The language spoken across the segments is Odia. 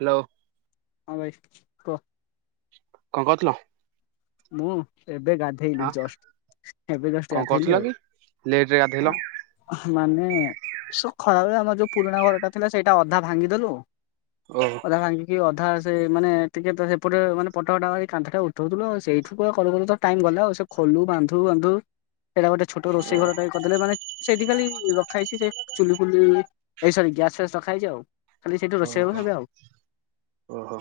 ହ୍ୟାଲୋ ହଁ ଭାଇ କ? କଣ କରୁଥିଲ? ମୁଁ ଏବେ ଗାଧେଇଲି ହଁ ଜଷ୍ଟ ଏବେ ଜଷ୍ଟ କଣ ଗାଧେଇଲି କରୁଥିଲ ଆଉ। କି? ଲେଟ ରେ ଗାଧେଇଲ ଆଁ ମାନେ ସୋ ଖରାବେଳେ ଆମର ଯୋଉ ପୁରୁଣା ଘରଟା ଥିଲା ସେଇଟା ଅଧା ଭାଙ୍ଗିଦେଲୁ ଓହୋ ଅଧା ଭାଙ୍ଗିକି ଅ ଅଧା ସେ ମାନେ ଟିକେ ତ ସେପଟେ ମାନେ ପଟ ଫଟା ମାରି କାନ୍ଥଟା ଉଠୋଉଥୁଲୁ ଆଉ ସେଇଠୁ ତ କରୁ କରୁ ତ ଟାଇମ ଗଲା ସେ ଖୋଲୁ ବାନ୍ଧୁ ବାନ୍ଧୁ ସେଇଟା ଗୋଟେ ଛୋଟ ରୋଷେଇ ଘରଟାଇ କରଦେଲେ ମାନେ ସେଇଠି ଖାଲି ରଖା ହେଇଛି ଯେ ଚୁଲି ଫୁଲି ଏଇ ସରି ଗ୍ୟାସ ଫ୍ୟାସ ରଖା ହେଇଚି ଆଉ। ସେଇଠି ତ ରୋଷେଇ ଘର ଓହୋ। ଭାବେ ଆଉ ଓହୋ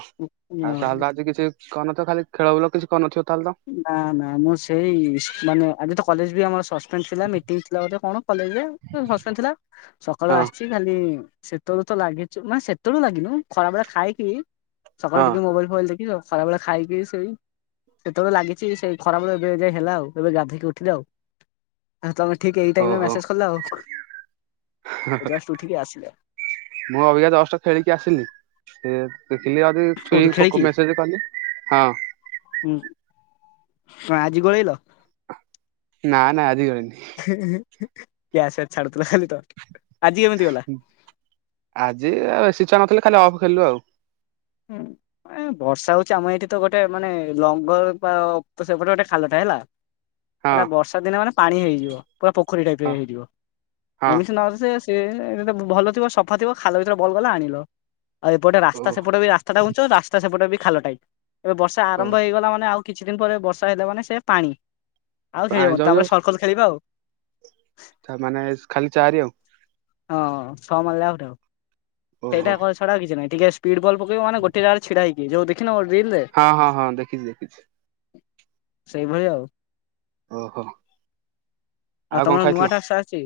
ଆଉ ତାହେଲେ ତ ଆଜି କିଛି କରି ନଥିବ ଖାଲି ଖେଳ ବୁଲ କିଛି କରିନଥିବ ତାହେଲେ ତ? ନା ନା ମୁଁ ସେଇ ମାନେ ଆଜି ତ କଲେଜ ବି ଆମର ସସପେଣ୍ଡ ଥିଲା ମିଟିଂ ଥିଲା ବୋଧେ କଣ। କଲେଜରେ ସସପେଣ୍ଡ ଥିଲା ସକାଳୁ ହଁ ଆସଛି ଖାଲି ସେତେବେଳୁ ତ ଲାଗିଚୁ ମାନେ ସେତେବେଳୁ ଲାଗିିନୁ ଖରାବେଳେ ଖାଇକି ସକାଳୁ ହଁ। ଟିକେ ମୋବାଇଲ ଫୋବାଇଲ ଦେଖିକି ଦଶ୍ ଖରାବେଳେ ଖାଇକି ଶୋଇ ସେତୋଳୁ ଲାଗିଚି ସେଇ ଖରାବେଳ ଏବେ ଯାଏ ହେଲା ଆଉ ଏବେ ଗାଧେଇକି ଉଠିଲେ ଆଉ ଆଉ ତମେ ଠିକ୍ ଏଇ ଟାଇମରେ ମ୍ୟାସେଜ୍ କଲ ଆଉ। ହ ହେ ଜଷ୍ଟ ଉଠିକି ଆସିଲେ ମୁଁ ଅବିକା ଜଷ୍ଟ ଖେଳିକି ଆସିଲି ସେ ଦେଖିଲି ଆଜି କୋଉଠୁ ଛୁଇ ପୋକ ଖେଳିକି ମେସେଜେ କଲି ହଁ। ହଁ ଆଜି ଗଳେଇଲ? ନା ନା ଆଜିି ଗଳିନି। ହେ ହେ ହେ କ୍ୟାସେ ଛାଡ ତାଲେ ଖାଲି ତଟ ଆଜି କେମିତି ଗଲା? ଚା ନଥିଲେ ଖାଲି ଅଫ୍ ଖେଳିଲୁ ଆଉ। ହୁଁ। ଏ ବର୍ଷା ହୋଉଚି ଆମ ଏଇଠି ତ ଗୋଟେ ମାନେ ଲଙ୍ଗଳପାଳ ତ ସେପଟେ ଗୋଟେ ଖାଲ ଥାଏ ହେଲା ଏଟା ହଁ। ବର୍ଷା ଦିନ ମାନେ ପାଣି ହେଇଯିବ। ପୁରା ପୋଖରୀ ଟାଇପର ହଁ ହେଇଥିବ ହଁ ଏମିତି ନ ହୋଉ ଯେ ସେସ୍ ସିଏ ଏଟା ବ ଭଲ ଥିବ ସଫା ଥିବ ଖାଲ ଭିତରେ ବଲ୍ ଗଲା ଆଣିଲ ଆଉ ଏପଟେ ଓ ରାସ୍ତା ସ୍ ସେପଟ ବି ରାସ୍ତାଟା ଘୁଞ୍ଚିବ ରାସ୍ତା ସେପଟେ ବି ଖାଲ ଟାଇପ୍ ଏବେ ବର୍ଷା ଓ ଆରମ୍ଭ ହେଇଗଲା ମାନେ ଆଉ କିଛି ଦିନ ପରେ ବର୍ଷା ହେଲା ମାନେ ସେ ପାଣି ଆଉ ପାଣି ଖେଳିହବନି ତାପରେ ସର୍କସ ଖେଳିବା ଆଉ। ତାମାନେ ଖାଲି ଚାରି ଆଉ। ହଁ ଛଅ ମାରଲେ ଆଉଟ ଆଉ ଓହୋ। ସେଇଟା କ ଛଡା ଆଉ କିଛି ନାଇଁ। ଟିକେ ସ୍ପିଡ ବଲ ପକେଇବ ମାନେ ଗୋଟିଏ ଜାଗାରେ ଛିଡା ହେଇକି ଯୋଉ ଦେଖିନ ୱା ହଁ ହଁ ହଁ ଦେଖିଚି ଦେଖିଚି। ସେଇଭଳିଆ ଆଉ। ଓହୋ। ଆଉ ଆଉ କଣ ତମର ନୂଆ ଖାଇଥିଲ ଟାସ୍କ ଆସିଛି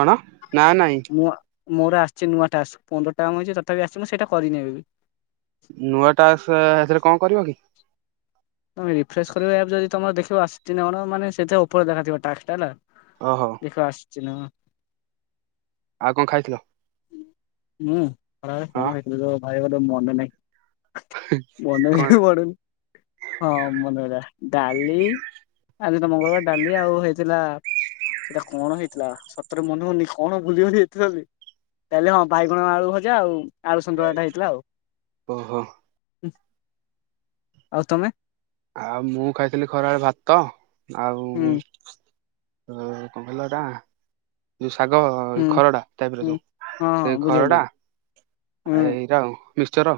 କଣ ନା ନାଇଁ। ନୂଆ ମୋର ଆସଚି ନୂଆ ଟାକ୍ସ ପନ୍ଦରଟା ମୁଁଇଚି ତଥାପି ଆସଚି ମୁଁ ସେଇଟା କରିନି ଏବେବି। ନୂଆ ଟାସ୍କ ହେଥିରେ କଣ କରିବ କି? ତମେ ରିଫ୍ରେସ କରିବ ଆପ୍ ଯଦି ତମର ଦେଖିବ ଆସଚି ନା କଣ ମାନେ ସେଥିରେ ଓପରେ ଦେଖାଯିବ ଟାକ୍ସଟା ହେଲା। ଓହୋ ଦେଖିବ ଆସୁଚି ନା କଣ। ଆଉ କଣ ଖାଇଥିଲ? ମୁଁ ଖରାବେଳେ କଣ ହଁ ଖାଇଥିଲି ତ ଭାଇ ମୋର ମନେ ନାଇ। ମନେ କଣ ହିଁ ପଡୁନି। ହଁ ମନେ ପଇଲା ଡାଲି ଆଜି ତ ମଙ୍ଗଳବାର ଡାଲି ଆଉ ହେଇଥିଲା ସେଇଟା କଣ ହେଇଥିଲା ସତରେ ମନେ ହୋଉନି କଣ ଭୁଲିଗଲି ଏତେ ଜଲଦି। ତାହେଲେ ହଁ ବାଇଗଣ ଆଳୁ ଭଜା ଆଉ ଆଳୁ ସନ୍ତୁଳାଟା ହେଇଥିଲା ଆଉ ଓହୋ ଉଁହ୍। ଆଉ ତମେ? ଆଉ ମୁଁ ଖାଇଥିଲି ଖରାବେଳେ ଭାତ ଆଉ ହୁଁ ଓ କଣ କହିଲ ଏଟା ଯୋଉ ଶାଗ ହୁଁ ଖରଡ଼ା ଟାଇପର ହୁଁ ଯୋଉ ହଁ ହଁ ସେଇ ବୁଝିପାଇଲି। ଖରଡ଼ା ହୁଁ ଏ ଏ ଏଇଟା ଆଉ। ମିକ୍ସଚର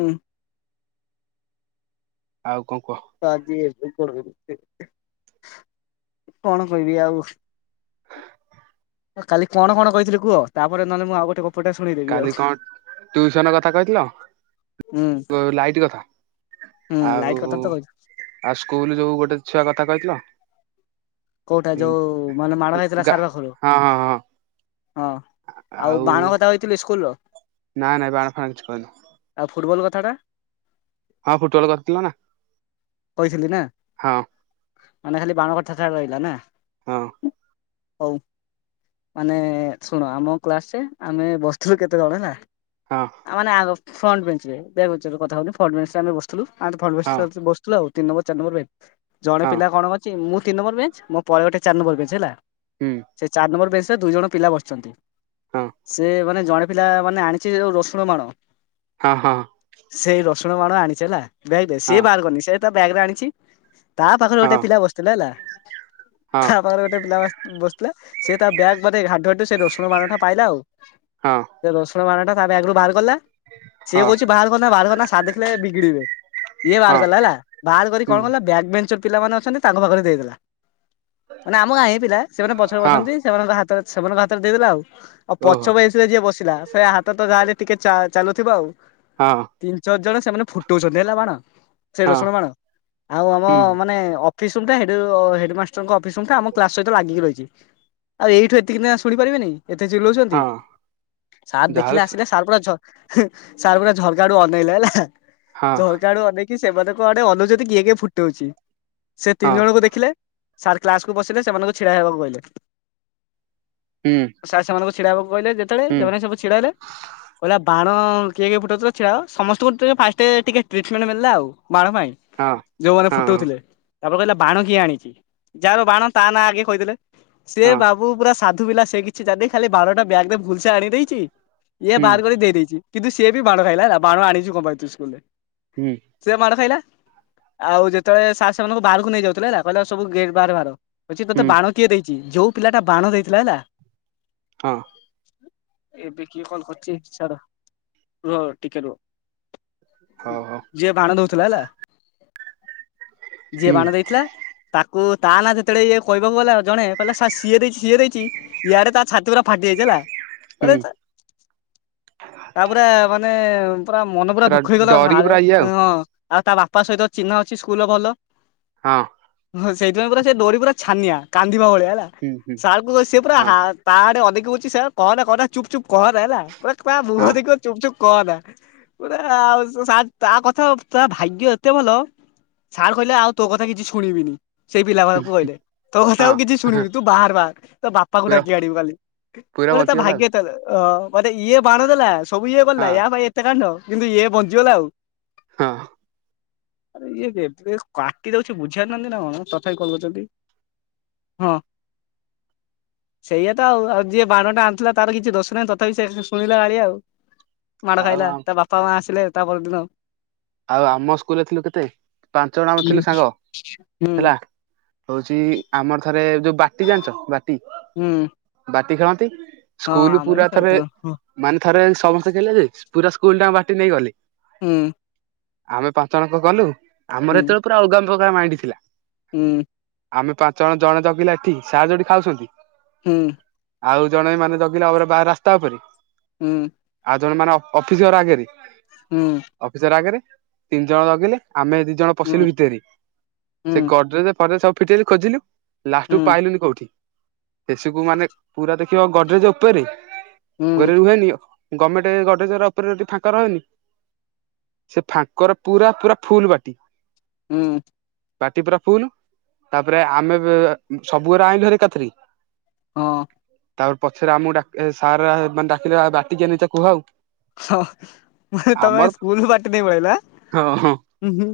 ଉଁ। ଆଉ। କଣ କୁହ? ତ ଆଜି [unintelligible] କଣ କହିବି ଆଉ? କାଲି କଣ କଣ କହିଥିଲି କୁହ, ତାପରେ ନହେଲେ ମୁଁ ଆଉ ଗୋଟେ ଗ କାଲି କଣ ଟ୍ୟୁସନ କଥା କହିଥିଲ, ହୁଁ ଉ ଲାଇଟ କଥା। ହୁଁ ଆଉ ଲାଇଟ୍ କଥା ତ କହିଛି ଆଉ ସ୍କୁଲ ଯୋଉ ଗୋଟେ ଛୁଆ କଥା କହିଥିଲ। କୋଉଟା ହଁ-ହଁ ଯୋଉ ମାନେ ମାଡ଼ ହେଇଥିଲା - ଗା ସାର୍ ପାଖରୁ -ହଁ। ହଁ ଆଉ ବାଣ କଥା ଏଇଥିଲି ସ୍କୁଲର? ନା ନା ବାଣ ଫାଣ କିଛି କହିନ। [unintelligible] ହଁ ଫୁଟବଲ କରିଥିଲ ନା। କହିଥେଲି ନା। ହଁ। ମାନେ ଖାଲି ବାଣ କଥା [unintelligible] ଆଇଲା ନା। ହଁ ହଉ ମାନେ ଶୁଣ ଆମ କ୍ଲାସରେ, ଆମେ ବସିଥିଲୁ କେତେ ଜଣ ହେଲା। ହଁ ଆ ମାନେ ଆଗ ଫ୍ରଣ୍ଟ ବେଞ୍ଚରେ ବ୍ୟାକ ବେଞ୍ଚର କଥା କହୁନି, ଫ୍ରଣ୍ଟ ବେଞ୍ଚରେ ଆମେ ବସିଥିଲୁ। ଆମେ ତ ଫ୍ରଣ୍ଟ ହଁ ବେଞ୍ଚରେ ବସିଥିଲୁ ଆଉ। ତିନ ନମ୍ବର ଚାରି ନମ୍ବର ବେଞ୍ଚ, ଜଣେ ହଁ ପିଲା କଣ କରିଛି ମୁଁ ତିନ ନମ୍ବର ବେଞ୍ଚ। ମୋ ପରେ ଗୋଟେ ଚାର ନମ୍ବର ବେଞ୍ଚ ହେଲା, ହୁଁ ସେ ଚାର ନମ୍ବର ବେଞ୍ଚରେ ଦୁଇ ଜଣ ପିଲା ବସିଛନ୍ତି। ହଁ ସେ ମାନେ ଜଣେ ପିଲା ମାନେ ଆଣିଛି ଯୋଉ ରସୁଣ ବାଣ। ହଁ ହଁ ସେଇ ରସୁଣ ବାଣ ଆଣିଛି ହେଲା, ବ୍ୟାଗ୍ ରେ ସିଏ ବାହାର କରିନି ସେ ତା ବ୍ୟାଗ ରେ ଆଣିଛି, ତା ପାଖରେ ହଁ ଗୋଟେ ପିଲା ବସିଥିଲା ହେଲା। ହଁ ତା ପାଖରେ ଗୋଟେ ପିଲା ବ ବସଥିଲା। ସେ ତା ବ୍ୟାଗ୍ ବୋଧେ ଘାଣ୍ଟୁ ଘାଣ୍ଟୁ, ସେ ରସୁଣ ବାଣଟା ପାଇଲା ଆଉ। ହଁ ସେ ରସୁଣ ବାଣଟା ତା ବ୍ୟାଗରୁ ବାହାର କଲା। ହଁ ସିଏ ହଁ କହୁଛି ବାହାର କରନା ବାହାର କରନା ସାର୍ ଦେଖିଲେ ବିଗିଡିବେ। ଇଏ ବାହାର ହଁ କଲା ହେଲା, ବାହାର କରି ହୁଁ କଣ କଲା ବ୍ୟାକ୍ ବେଞ୍ଚ ଞ୍ଚ ରେ ପିଲାମାନେ ଅଛନ୍ତି, ତାଙ୍କ ପାଖରେ ଦେଇଦେଲା। ମାନେ ଆମ ଗାଁ ପିଲା ସେମାନେ ପଛରେ ହଁ ବସନ୍ତି। ସେମାନଙ୍କ ହାତ ସେମାନଙ୍କ ହାତରେ ଦେଇଦେଲା ଆଉ। ଆଉ ପଛ ଓହୋ ବେଞ୍ଚରେ ଯିଏ ବସିଲା, ସେ ହାତ ତ ଯାହାଲେ ଟିକେ ଚା ଚାଲୁଥିବ ଆଉ। ହଁ ତିନ୍ ଚାରି ଜଣ ସେମାନେ ଫୁଟଉଛନ୍ତି, ହେଲା ବାଣ ସେ ହଁ ରସୁ ଣ ବାଣ ଆଉ ଆମ ହୁଁ ମାନେ ଅ ଫିସ ରୁମଟା ସେଇଟୁ ହେଡମାଷ୍ଟରଙ୍କ ଅଫିସ ରୁମଟା, ଆମ କ୍ଲାସ୍ ସହିତ ଲାଗିକି ରହିଛି। ଆଉ ଏଇଠୁ ଏତିକି, ନେଖା ଶୁଣିପାରିବେନି ଏତେ ଚିଲଉଛନ୍ତି। ହଁ ସାର୍ ଦେଖିଲେ ଯାହାହେଲେ ସେ ଆସିଲେ ସାର୍ ପୁରା ଝ ହ୍ ସାର୍ ପୁରା ଝରକା ଆଡକୁ ଅନେଇଲେ ହେଲା। ହଁ ଝରକା ଆଡୁ ଅନେଇକି ସେମାନେ ଙ୍କ ଆଡେ ଅନଉଚନ୍ତି କିଏ କିଏ ଫୁଟଉଛି? ସେ ତିନି ହଁ ଜଣଙ୍କୁ ଦେଖିଲେ। ସାର୍ କ୍ଲାସକୁୁ ପଶିଲେ, ସେମାନଙ୍କୁ ଛିଡା ହେବାକୁ କହିଲେ। ହୁଁ ସାର୍ ସେମାନଙ୍କୁ ଛିଡା ହେବାକ କହିଲେ ଯେତେବେଳେ, ହୁଁ ସେମାନେ ସବୁ ଛିଡା ହେଲେ। କହିଲା ବା ଣ କିଏ କିଏ ଫଟଉଥିଲ ଛିଡା ହୁଅ। ସମସ୍ତଙ୍କୁ ତ ଫାଷ୍ଟେ ଟିକେ ଟ୍ରିଟମେଣ୍ଟ ମଳିଲା ଆଉ। ବାଣ ପାଇଁ, ହଁ ଯୋଉମାନେ ହଁ ଫୁଟଉଥିଲେ। ତାପରେ କହିଲେ ବାଣ କିଏ ଆଣିଛି? ଯାହାର ବାଣ ତା ନାଁ ଆଗେ କହିଦେଲେ, ସେ ହଁ ବାବୁ ପୁରା ସାଧୁ ପିଲା ସେ କିଛି ଜାଣିନି, ଖାଲି ବାଣ ଟା ବ୍ୟାଗ୍ ରେ ଭୁଲସେ ଆଣି ଦେଇଛି। ଇଏ ହୁଁ ବାହାର କରି ଦେଇଦେଇଛି। କିନ୍ତୁ ସିଏ ବି ମାଡ ଖାଇଲା ହେଲା, ବାଣ ଆଣିଛୁ କଣ ପାଇଁ ତୁ ସ୍କୁଲରେ? ହୁଁ। ସେ ମାଡ଼ ଖାଇଲା। ଆଉ ଯେତେବେଳେ ସାର୍ ସେମାନଙ୍କୁ ବାହାରକୁ ନେଇ ଯାଉଥିଲେ ହେଲା, କହିଲେ ସବୁ ଗେଟ୍ ବାହାରେ ବାହାର। କହୁଛି ହୁଁ ତୋତେ ବାଣ କିଏ ଦେଇଛି? ଯୋଉ ପିଲାଟା ବାଣ ଦେଇଥିଲା ହେଲା। ହଁ। ଏବେ କିଏ କଲ କରୁଛି, ଛାଡ଼ ରୁହ ଟିକେ ରୁହ। ହଉ ହଉ। ଯିଏ ବାଣ ଦଉଥିଲା ହେଲା, ଯିଏ ହୁଁ ବାଣ ଦେଇଥିଲା ତା କୁ ତା ନାଁ ଯେତେବେଳେ ଇଏ କହିବାକୁ ଗଲା ଜଣେ, କହିଲା ସାର୍ ସିଏ ଦେଇଛି ସିଏ ଦେଇଛି। ଇଆଡେ ତା ଛାତି ପୁରା ଫାଟି ଯାଇଛି ହେଲା। ଅରେ ହୁଁ ତ ତାପରେ ମାନେ ପୁରା ମନ ପୁରା ଦୁଃଖ ହେଇଗଲା, ଆଳେ ଯିଏ ଆଉ ଆଉ ତା ବାପା ସହିତ ଚିହ୍ନା ଅଛି ସ୍କୁଲରେ ଭଲ। ହଁ। ହଁ ସେଇଥିପାଇଁ ପୁରା ସିଏ ଡରି ପୁରା ଛାନିଆ, କାନ୍ଦିବା ଭଳିଆ ହେଲା, ହଁ ହୁଁ ହୁଁ ସାରକୁ ସିଏ ପୁରା ହଁ ତା ଆଡେ ଅଧିକ କହୁଛି ସେୟା କହନା କହନା ଚୁପ ଚୁପ କହନା ହେଲା। ପୁରା ତା ହଁ ମୁହଁ ଦେଖିବ ଚୁପ ଚୁପ କହନା। ପୁରା ଆଉ ସାର୍ ତା କଥା, ଆଉ ତା ଭାଗ୍ୟ ଏତେ ଭଲ, ସାର୍ କହିଲେ ଆଉ ତୋ କଥା କିଛି ଶୁଣିବିନି। ସେଇ ପିଲାମାନକୁ କହିଲେ। ତୋ କଥା ହଁ ଆଉ କିଛି ଶୁଣିବିନି, ତୁ ବାହାରେ ବାହାରେ, ତୋ ବାପାକୁ ପୁରା ଡାକି ଆଣିବୁ କାଲି। ପୁରା ବୋଲେ ତା ବଞ୍ଚିଗଲା ଭାଗ୍ୟ ତା ଅ ମତେ ଇଏ ବାଣ ଦେଲା, ସବୁ ଇଏ କ, ଆଉ ୟା ଭାଇ ଏତେ କାଣ୍ଡ, କିନ୍ତୁ ଇଏ ବଞ୍ଚିଗଲା ଆଉ। ହଁ। ଆରେ ଇଏ କେବେ କାଟି ଦଉଛି ବୁଝିପାରୁନାହାଁନ୍ତି ନା କଣ, ତଥାପି କଲ୍ କରୁଛନ୍ତି। ହଁ। ସେଇଆ ତ ଆଉ। ଆଉ ଯିଏ ବାଣଟା ଆଣିଥିଲା, ତାର କିଛି ଦୋଷ ନାହିଁ ତଥାପି ସେ ଶୁଣିଲା ଗାଳି ଆଉ। ମାଡ ଆଉ ଖାଇଲା, ଆମ- ତା ବାପା ମା ଆସିଲେ ତା ପରଦିନ। ଆଉ ଆମ ସ୍କୁଲରେ ଥିଲୁ କେତେ? ପାଞ୍ଚ ଜଣ ଆମ ଥିଲୁ ସାଙ୍ଗ ହୁଁ ହେଲା, ହଉଛି ଆମର ଥରେ ଯୋଉ ବାଟି ଜାଣିଛ ବାଟି? ହୁଁ। ବାଟି ଖେଳନ୍ତି, ହଁ ସ୍କୁଲ ଆମେ ବି ପୁରା ଥରେ ଖେଳୁଥିଲୁ ମାନେ ଥରେ ସମସ୍ତେ ଖେଳିଲେ ଯେ ପୁରା ସ୍କୁଲଟା ଯାଙ୍କ ବାଟି ନେଇଗଲି ହୁଁ। ଆମେ ପାଞ୍ଚ ଜଣଙ୍କ ଗଲୁ, ହୁଁ ଆମର ଯେତେବେଳେ ପୁରା ଅଲଗା ପ୍ରକାର ମାଇଣ୍ଡି ଥିଲା ହୁଁ। ଆମେ ପାଞ୍ଚ ଜଣ, ଜଣେ ଜଗିଲା ଏଠି, ସାର୍ ଯୋଉଠି ଖାଉସନ୍ତି ହୁଁ। ଆଉ ଜଣେ ମାନେ ଜଗିଲା ଆର ବା ରାସ୍ତା ଉପରେ ହୁଁ। ଆଉ ଜଣେ ମାନେ ଅ-ଅଫିସ ଘର ଆଗେରେ। ହୁଁ। ର ଆଗେରେ, ତିନି ଜଣ ଜଗିଲେ, ଆମେ ଦି ଜଣ ହୁଁ ହୁଁ ପଶିଲୁ ଭିତେରେ। ସେ ହୁଁ। ଗଡ୍ରେଜ୍ ଫଡ୍ରେଜ୍ ସବୁ ଫିଟେଇଲୁ ଖୋଜିଲୁ, ଲାଷ୍ଟକୁୁ ହୁଁ ପାଇଲୁନି କୋଉଠି ଶେଷକୁୁ ମାନେ ପୁରା ଦେଖିବ ଗଡରେଜ ଓପେରେ। ହୁଁ ଘରେ ରୁହେନି ଗମେଣ୍ଟ ଗଡ୍ରେଜ୍ ଗୁରା ଉପରେ ଟିକେ ଫାଙ୍କ ରହେନି ସେ ଫାଙ୍କରେ ପୁରା ପୁରା ଫୁଲ ବାଟି ହୁଁ। ବାଟି ପୁରା ଫୁଲ, ତାପରେ ଆମେ ବେ-ବେ ସବୁ ଗୁରା ଆଇଁଲୁ ହେରା ଏକାଥରେ ହଁ ତାପରେ ପଛରେ ଆମକୁ ଡ଼ାକି ସାର ମାନେ ଡାକିଲେ, ଆଉ ବାଟି କିଏ ନେଇଚ କୁହ ଆଉ? ହଁ, ମୁଁ କହିଲି ତମେ ଆମର ସ୍କୁଲ ବାଟି ନେଇ ପଳେଇ ଆଇଲ ହଁ ହଁ ଆଁ?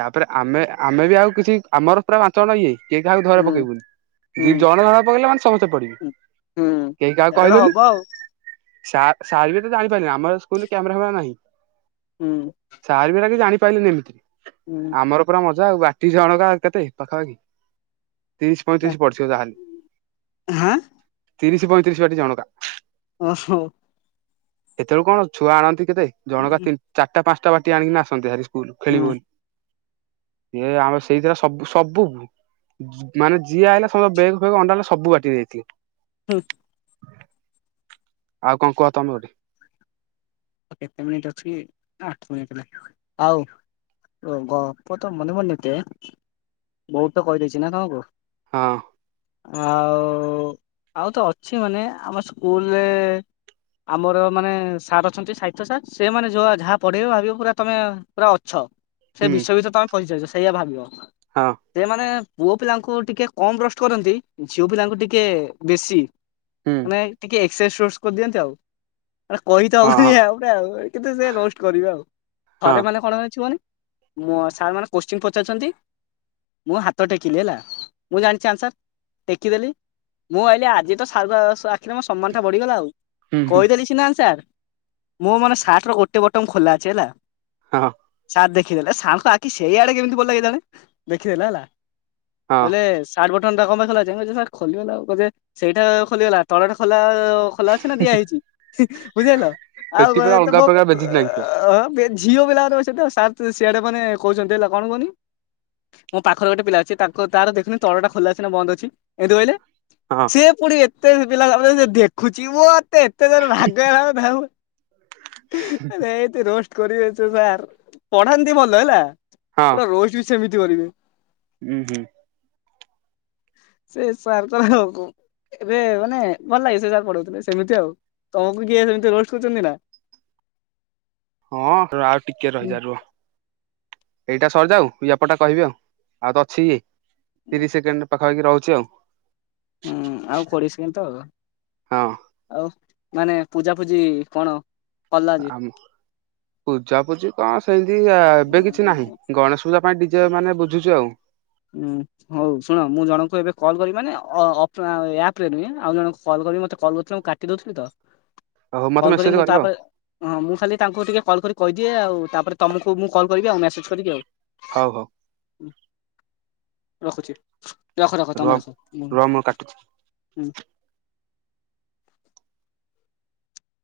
ତାପରେ ଆମେ ଆମେ ବି ଆଉ କିଛି ଆମର ପୁରା ପାଞ୍ଚ ଜଣ ଇଏ, କିଏ କାହାକୁ ଧରା ହୁଁ ପକେଇବୁନି। ହୁଁ ଯିଏ ଜଣେ ଧରା ପକେଇଲେ ମାନେ, ସମସ୍ତେ ପଡିବୁ। ହୁଁ ହୁଁ ହୁଁ କେହି କାହାକୁ ସେଇଟା ତ କହିଲୁନୁ ହବ ଆଉ ସାର୍ ସାର୍ ବି ତ ଜାଣିପାଇଲେନି। ଆମର ସ୍କୁଲ କ୍ୟାମେରା ଫ୍ୟାମେରା ନାହିଁ। ହୁଁ ସାର ବି ହେଇରା କି ଜାଣି ପାଇଲେନି ଏମିତି। ହୁଁ ଆମର ପୁରା ମଜା ଆଉ, ବାଟି ଜଣକା କେତେ ପାଖାପାଖି ତିରିଶ ପଇଁତିରିଶ ପଡିଥିବ ଯାହାହେଲେ, ହାଁ ତିରିଶ ପଇଁତିରିଶ ବାଟି ଜଣକା। ଓହୋ। ସେତବେଳକୁ କଣ ଛୁଆ ଆଣନ୍ତି କେତେ, ଜଣକା ଚାରିଟା ପାଞ୍ଚଟା ବାଟି ଆଣିକି ଆସନ୍ତି ହାରି। ସ୍କୁଲ୍ ହୁଁ ଖେଳିବୁ ବୋଲି। ଏ ଆମର ସେଇଦିନ ସବ-ସବୁ ମାନେ ଯିଏ ଆଇଲା ସବୁ ଯାକ ବେଗ ଫେଗ ଅଣ୍ଡାଳିଲୁ, ସବୁ ବାଟି ଦେଇଥିଲି। ହୁଁ। ଆଉ କଣ କୁହ ତମେ ଗୋଟେ? କେତେ ମିନିଟ୍ ଅଛି ଆଠ ମିନିଟ୍ ଆଉ? ଓ ଗପ ତ ମନେ ମନତେ ବହୁତ ତ କହିଦେଇଛି ନା ତମକୁ? ହଁ। ଆଉ ଆଉ ତ ଅଛି ମାନେ ଆମ ସ୍କୁଲରେ ଆମର ମାନେ ସାର ଅଛନ୍ତି ସାହିତ୍ୟ ସାର୍ ସେମାନେ ଯାହା ପଢେଇବେ ଭାବିବେ ପୁରା ତମେ ପୁରା ଅଛ। ସେ ହୁଁ ବିଶ୍ୱବିଷ ତାଙ୍କ ପରିଚୟ ସେଇଆ ଭାବିବ ହଁ ସେମାନେ ପୁଅ ପିଲାଙ୍କୁ ଟିକେ କମ୍ ରୋଷ୍ଟ କରନ୍ତି ଝିଅ ପିଲାଙ୍କୁ ଟିକେ ବେଶୀ। ହୁଁ ମାନେ ଟିକେ ଏକ୍ସ କରିଦିଅନ୍ତି ଆଉ କ ହଁ ଆଉ ଗୋଟେ ହଁ ଆଉ କିନ୍ତୁ ସେ ରୋଷ୍ଟ କରିବେ ଆଉ ହଁ ଥରେ ମାନେ କଣ ହେଇଛି କୁହନି ମୋ ସାର୍ ମାନେ କୋଚିଂନ୍ ପଚାରୁଛନ୍ତି। ମୁଁ ହାତ ଟେକିଲି ହେଲା ମୁଁ ଜାଣିଛି ଆନସାର ଟେକିଦେଲି। ମୁଁ ଭାବିଲି ଆଜି ତ ସାର୍ ଆଖିରେ ମୋ ସମ୍ମାନ ଟା ବଢିଗଲା ଆଉ ହୁଁ ହୁଁ କହିଦେଲି ସିନା ଆନସାର ମୁଁ ମୋର ସାର୍ଟ ର ଗୋଟେ ବଟମ ଖୋଲା ଅଛି ହେଲା। ହଁ। ସାର ଦେଖିଦେଲେ ସାରଙ୍କ ଆଖି ସେଇ ଆଡେ କେମିତି ପଡ଼ିଲା କେଜାଣି ଦେଖିଦେଲେ ହେଲା। ହଁ କହିଲେ ସାଟ ବ ବଟମ ଟା କଣ ପାଇଁ ଖୋଲା ଅଛି ମୁଁ କହିଲି ସାର୍ ଖୋଲିଗଲା ଆଉ କହିଲେ ସେଇଟା ଖୋଲିଗଲା ତଳଟା ଖୋଲା ଖୋଲା ଅଛି ନା ଦିଆ ହେଇଛି ବୁଝିିଲ ଆଉ ସେଠି ପୁରା ଅଲଗା ପ୍ରକାର ବେଜିତ୍ ନାଗିଥିବ ଝିଅ ପିଲା ବେଶିତ ସାର୍ ସିଆଡେ ମାନେ କହୁଛନ୍ତି ହେଲା କଣ କୁହନି ମୋ ପାଖରେ ଗୋଟେ ପିଲା ଅଛି ତା ତାର ଦେଖେନି ତଳଟା ଖୋଲା ଅଛି ନା ବନ୍ଦ ଅଛି ଏମିତି କହିଲେ। ହଁ ସିଏ ପୁଣି ଏତେ ପିଲା ସାମନାରେ ଦେଖୁଛି ମୋତେ ଏତେ ଜୋରରେ ରାଗଲା ରୋଷ୍ଟ କରିବେ ସାର୍ ପଢାନ୍ତି ଭଲ ହେଲା। ହଁ ପୁରା ରୋଷ୍ଟ ବି ସେମିତି କରିବେ। ଉଁ ହୁଁ। ସେ ସାର ତ ଆଉ ଏବେ ମାନେ ଭଲ ଲାଗେ ସେ ସାର ପଢଉଥିଲେ ସେମିତି ଆଉ। ତମକୁ କିଏ ସେମିତି ରୋଷ୍ଟ କରିଛନ୍ତି ନା? ହଁ ଆଉ ଟିକେ ହୁଁ ରହିଯା ରୁହ। ଏଇଟା ସରିଯାଉ ଇୟାପରଟା କହିବି ଆଉ ଆଉ ତ ଅଛି ଇଏ ତିରିଶ ସେକେଣ୍ଡ। ପାଖାପାଖି ରହୁଛି ଆଉ। ହୁଁ ଆଉ କୋଡିଏ ସେକେଣ୍ଡ ତ ହଁ ଆଉ ମାନେ ପୂଜା ଫୂଜି କଣ? କଲା ଯେ ଆମ ପୂଜା ପୂଜି କଣ ସେମିତି ଏବେ କିଛି ନାହିଁ ଗଣେଶ ପୂଜା ପାଇଁ ଡିଜେ ମାନେ ବୁଝୁଛୁ ଆଉ। ହଁ ହଉ ଶୁଣ ମୁଁ ଜଣଙ୍କୁ ଏବେ କଲ୍ କରିବି ମାନେ ଆପ ରେ ନୁହେଁ ଆଉ ଜଣ କଲ୍ କରିବି ମତେ କଲ କରିଥିଲେ ମୁଁ କାଟି ଦଉଥିଲି ତ। ହଉ ମତେ କଲ୍ କରି ମେସେଜ ମୁଁ କରିବ ଆଉ ତାପରେ ହଁ ମୁଁ ଖାଲି ତାଙ୍କୁ ଟିକେ କଲ୍ କରି କହିଦିଏ ଦିଏ ଆଉ ତାପରେ ତମକୁ ମୁଁ କଲ କରିବି ଆଉ ମେସେଜ କରିକି ଆଉ। ହଉ ହଉ। ରଖୁଛି। ରଖ ରଖ ରୁହ ତମେ ରଖ ରୁହ ମୁଁ କାଟୁଛି। ହୁଁ।